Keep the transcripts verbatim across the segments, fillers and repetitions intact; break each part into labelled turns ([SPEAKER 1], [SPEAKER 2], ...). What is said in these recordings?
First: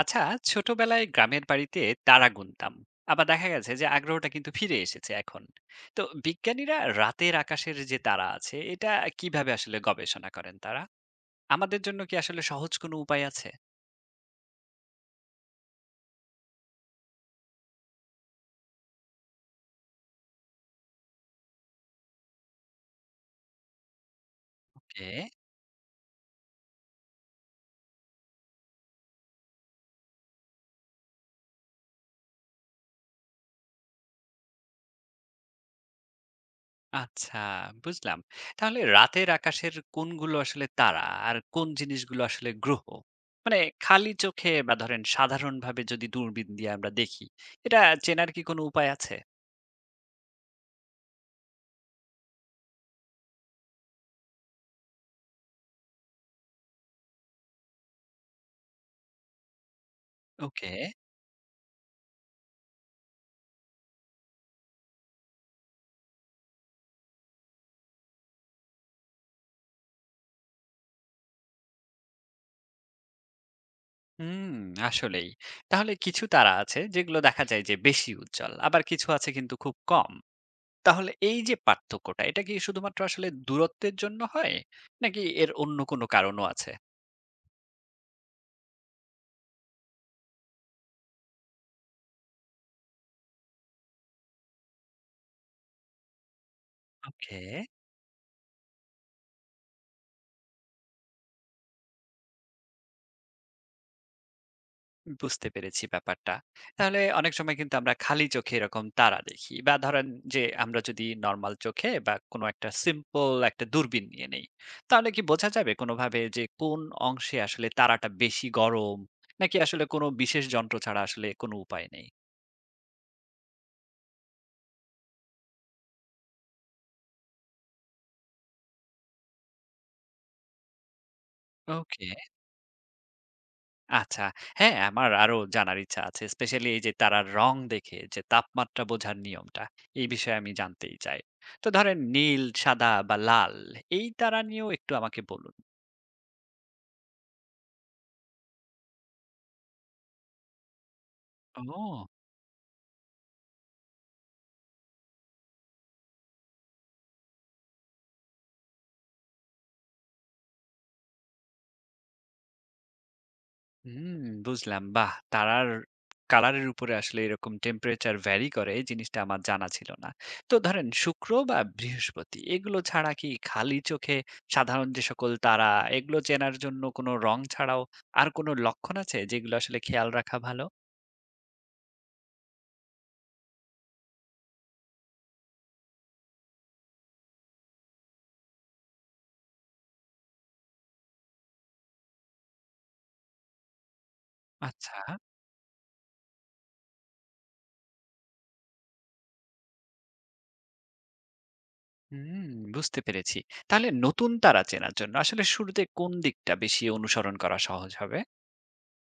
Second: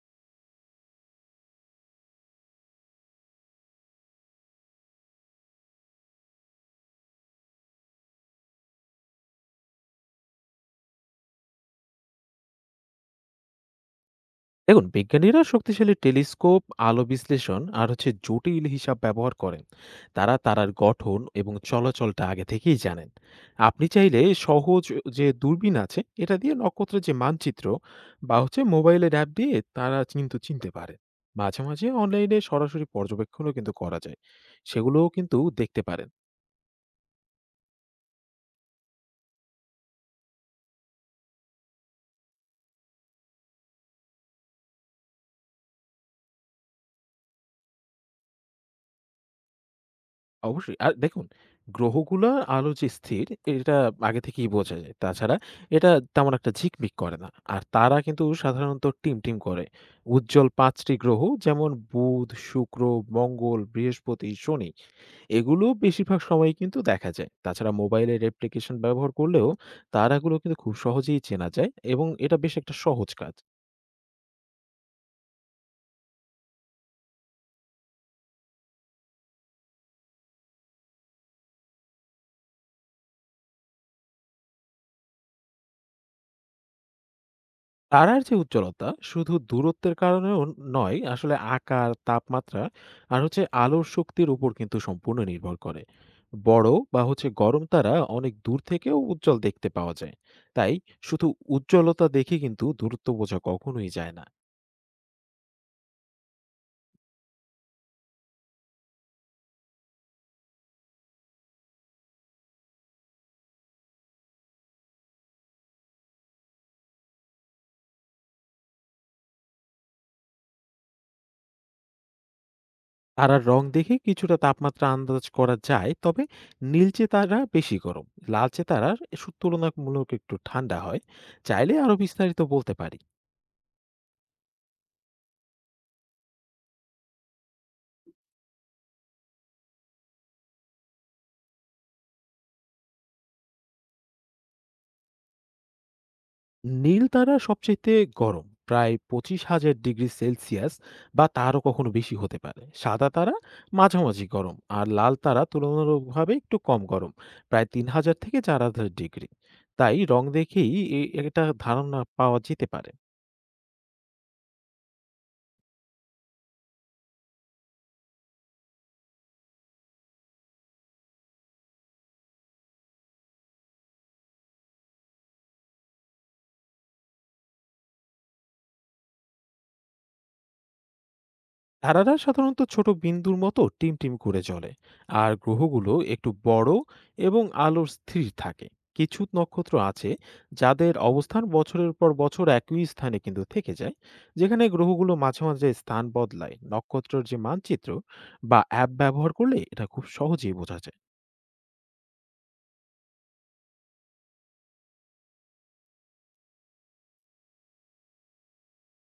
[SPEAKER 1] আচ্ছা, ছোটবেলায় গ্রামের বাড়িতে তারা গুনতাম। আবার দেখা গেছে যে আগ্রহটা কিন্তু ফিরে এসেছে এখন। তো বিজ্ঞানীরা রাতের আকাশের যে তারা আছে এটা কিভাবে আসলে গবেষণা করেন? তারা আমাদের জন্য কি আসলে সহজ কোনো উপায় আছে?
[SPEAKER 2] দেখুন, বিজ্ঞানীরা শক্তিশালী টেলিস্কোপ, আলো বিশ্লেষণ আর হচ্ছে জটিল হিসাব ব্যবহার করেন। তারা তারার গঠন এবং চলাচলটা আগে থেকেই জানেন। আপনি চাইলে সহজ
[SPEAKER 1] ওকে।
[SPEAKER 2] যে দূরবীন আছে এটা দিয়ে নক্ষত্রের যে মানচিত্র বা হচ্ছে মোবাইলের অ্যাপ দিয়ে তারা কিন্তু চিনতে পারে। মাঝে মাঝে অনলাইনে সরাসরি পর্যবেক্ষণও কিন্তু করা যায়, সেগুলোও কিন্তু দেখতে পারেন।
[SPEAKER 1] আচ্ছা, বুঝলাম। তাহলে রাতের আকাশের কোনগুলো আসলে তারা আর কোন জিনিসগুলো আসলে গ্রহ? মানে খালি চোখে বা ধরেন সাধারণভাবে যদি দূরবীন দিয়ে আমরা দেখি, এটা চেনার কি কোনো উপায় আছে?
[SPEAKER 2] অবশ্যই। আর দেখুন, গ্রহগুলার আলো যে স্থির, এটা আগে থেকেই বোঝা যায়। তাছাড়া এটা তেমন একটা ঝিকমিক করে না। আর তারা কিন্তু সাধারণত টিমটিম করে। উজ্জ্বল
[SPEAKER 1] ওকে।
[SPEAKER 2] ৫ টি গ্রহ যেমন বুধ, শুক্র, মঙ্গল, বৃহস্পতি, শনি এগুলো বেশিরভাগ সময়ই কিন্তু দেখা যায়। তাছাড়া মোবাইলের অ্যাপ্লিকেশন ব্যবহার করলেও তারাগুলো কিন্তু খুব সহজেই চেনা যায় এবং এটা বেশ একটা সহজ কাজ।
[SPEAKER 1] হুম, আসলেই। তাহলে কিছু তারা আছে যেগুলো দেখা যায় যে বেশি উজ্জ্বল, আবার কিছু আছে কিন্তু খুব কম। তাহলে এই যে পার্থক্যটা, এটা কি শুধুমাত্র আসলে দূরত্বের জন্য হয়? নাকি এর অন্য কোনো কারণও আছে?
[SPEAKER 2] তারার যে উজ্জ্বলতা শুধু দূরত্বের কারণেও নয়, আসলে আকার, তাপমাত্রা আর হচ্ছে আলোর শক্তির উপর কিন্তু সম্পূর্ণ নির্ভর করে। বড় বা হচ্ছে
[SPEAKER 1] ওকে।
[SPEAKER 2] গরম তারা অনেক দূর থেকেও উজ্জ্বল দেখতে পাওয়া যায়। তাই শুধু উজ্জ্বলতা দেখে কিন্তু দূরত্ব বোঝা কখনোই যায় না।
[SPEAKER 1] বুঝতে পেরেছি ব্যাপারটা। তাহলে অনেক সময় কিন্তু আমরা খালি চোখে এরকম তারা দেখি বা ধরেন যে আমরা যদি নরমাল চোখে বা কোনো একটা সিম্পল একটা দূরবীন নিয়ে নেই, তাহলে কি বোঝা যাবে কোনোভাবে যে কোন অংশে আসলে তারাটা বেশি গরম নাকি আসলে কোনো বিশেষ যন্ত্র ছাড়া আসলে কোনো উপায় নেই?
[SPEAKER 2] তারার রং দেখে কিছুটা তাপমাত্রা আন্দাজ করা যায়। তবে নীলচে তারা বেশি গরম, লালচে তারার তুলনামূলক একটু ঠান্ডা হয়। চাইলে আরো
[SPEAKER 1] ওকে,
[SPEAKER 2] বিস্তারিত বলতে পারি।
[SPEAKER 1] আচ্ছা। হ্যাঁ, আমার আরো জানার ইচ্ছা আছে। স্পেশালি এই যে তারার রং দেখে যে তাপমাত্রা বোঝার নিয়মটা, এই বিষয়ে আমি জানতেই চাই। তো ধরেন নীল, সাদা বা লাল এই তারা নিয়েও একটু আমাকে বলুন।
[SPEAKER 2] নীল তারা সবচাইতে গরম, প্রায় পঁচিশ হাজার ডিগ্রি সেলসিয়াস বা তারও কখনো
[SPEAKER 1] ও!
[SPEAKER 2] বেশি হতে পারে। সাদা তারা মাঝামাঝি গরম, আর লাল তারা তুলনামূলকভাবে একটু কম গরম, প্রায় তিন হাজার থেকে চার হাজার ডিগ্রি। তাই রং দেখেই এ- এটা ধারণা পাওয়া যেতে পারে।
[SPEAKER 1] হুম, বুঝলাম। বাহ! তারার কালারের উপরে আসলে এরকম টেম্পারেচার ভ্যারি করে এই জিনিসটা আমার জানা ছিল না। তো ধরেন শুক্র বা বৃহস্পতি এগুলো ছাড়া কি খালি চোখে সাধারণ যে সকল তারা এগুলো চেনার জন্য কোনো রং ছাড়াও আর কোনো লক্ষণ আছে যেগুলো আসলে খেয়াল রাখা ভালো?
[SPEAKER 2] তারারা সাধারণত ছোট বিন্দুর মতো টিমটিম করে জ্বলে, আর গ্রহগুলো একটু বড় এবং আলোর স্থির থাকে। কিছু নক্ষত্র আছে যাদের অবস্থান বছরের পর বছর একই স্থানে কিন্তু থেকে যায়, যেখানে
[SPEAKER 1] আচ্ছা।
[SPEAKER 2] গ্রহগুলো মাঝে মাঝে স্থান বদলায়। নক্ষত্রের যে মানচিত্র বা অ্যাপ ব্যবহার করলে এটা খুব সহজেই বোঝা যায়।
[SPEAKER 1] হুম, বুঝতে পেরেছি। তাহলে নতুন তারা চেনার জন্য আসলে শুরুতে কোন দিকটা বেশি অনুসরণ করা সহজ হবে?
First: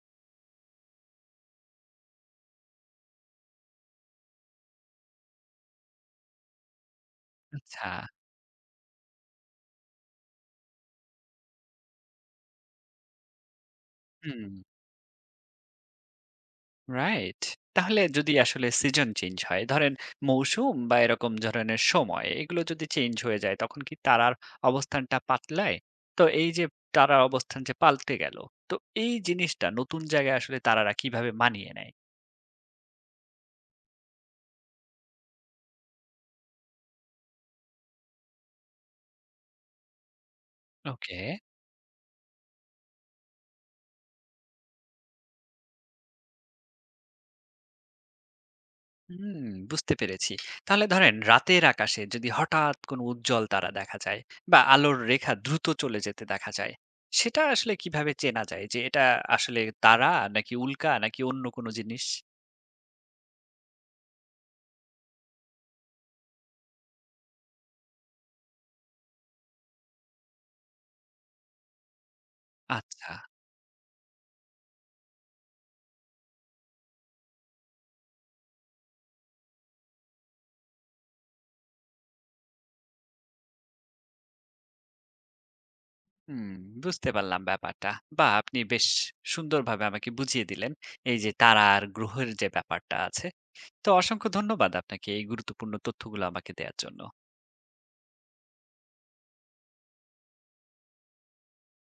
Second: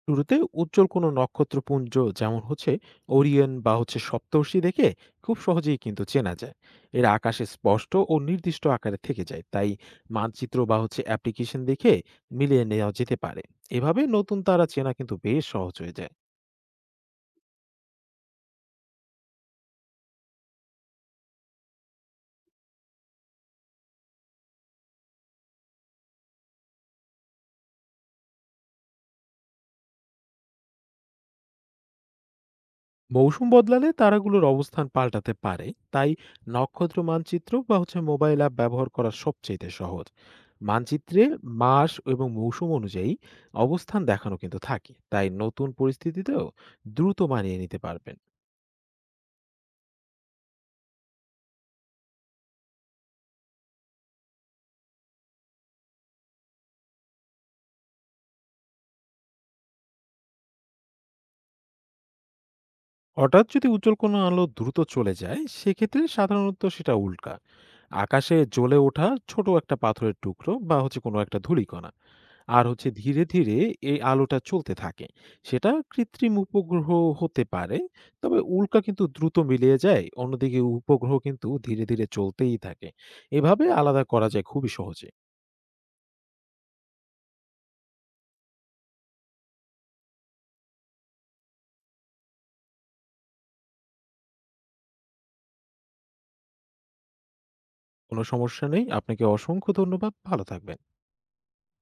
[SPEAKER 2] শুরুতে উজ্জ্বল কোনো নক্ষত্রপুঞ্জ, যেমন হচ্ছে ওরিয়ন বা হচ্ছে সপ্তর্ষি দেখে খুব সহজেই কিন্তু চেনা যায়। এরা আকাশে
[SPEAKER 1] আচ্ছা।
[SPEAKER 2] স্পষ্ট ও নির্দিষ্ট আকারে থেকে যায়। তাই মানচিত্র বা হচ্ছে অ্যাপ্লিকেশন দেখে মিলিয়ে নেওয়া যেতে পারে। এভাবে নতুন
[SPEAKER 1] হুম।
[SPEAKER 2] তারা চেনা কিন্তু বেশ সহজ হয়ে যায়।
[SPEAKER 1] রাইট। তাহলে যদি আসলে সিজন চেঞ্জ হয়, ধরেন মৌসুম বা এরকম ধরনের সময়, এগুলো যদি চেঞ্জ হয়ে যায়, তখন কি তারার অবস্থানটা পাল্টায়? তো এই যে তারার অবস্থান যে পাল্টে গেল, তো এই জিনিসটা নতুন জায়গায় আসলে তারারা কিভাবে মানিয়ে নেয়?
[SPEAKER 2] মৌসুম বদলালে তারাগুলোর অবস্থান পাল্টাতে পারে, তাই নক্ষত্র মানচিত্র বা হচ্ছে মোবাইল অ্যাপ ব্যবহার করা সবচেয়ে সহজ।
[SPEAKER 1] ওকে।
[SPEAKER 2] মানচিত্রে মাস এবং মৌসুম অনুযায়ী অবস্থান দেখানো কিন্তু থাকে, তাই নতুন পরিস্থিতিতেও দ্রুত মানিয়ে নিতে পারবেন।
[SPEAKER 1] হুম, বুঝতে পেরেছি। তাহলে ধরেন রাতের আকাশে যদি হঠাৎ কোনো উজ্জ্বল তারা দেখা যায় বা আলোর রেখা দ্রুত চলে যেতে দেখা যায়, সেটা আসলে কিভাবে চেনা যায় যে এটা আসলে তারা নাকি উল্কা নাকি অন্য কোনো জিনিস?
[SPEAKER 2] হঠাৎ যদি উজ্জ্বল কোনো আলো দ্রুত চলে যায়, সেক্ষেত্রে সাধারণত সেটা উল্কা আকাশে জ্বলে ওঠা ছোট একটা পাথরের টুকরো বা হচ্ছে কোনো একটা ধূলিকণা। আর হচ্ছে
[SPEAKER 1] আচ্ছা।
[SPEAKER 2] ধীরে ধীরে এই আলোটা চলতে থাকে, সেটা কৃত্রিম উপগ্রহ হতে পারে। তবে উল্কা কিন্তু দ্রুত মিলিয়ে যায়, অন্যদিকে উপগ্রহ কিন্তু ধীরে ধীরে চলতেই থাকে। এভাবে আলাদা করা যায় খুবই সহজে।
[SPEAKER 1] হুম, বুঝতে পারলাম ব্যাপারটা। বাহ! আপনি বেশ সুন্দরভাবে আমাকে বুঝিয়ে দিলেন। এই যে তারা আর গ্রহের যে ব্যাপারটা আছে। তো অসংখ্য ধন্যবাদ আপনাকে এই গুরুত্বপূর্ণ তথ্যগুলো আমাকে দেয়ার জন্য।
[SPEAKER 2] কোনো সমস্যা নেই, আপনাকে অসংখ্য ধন্যবাদ, ভালো থাকবেন।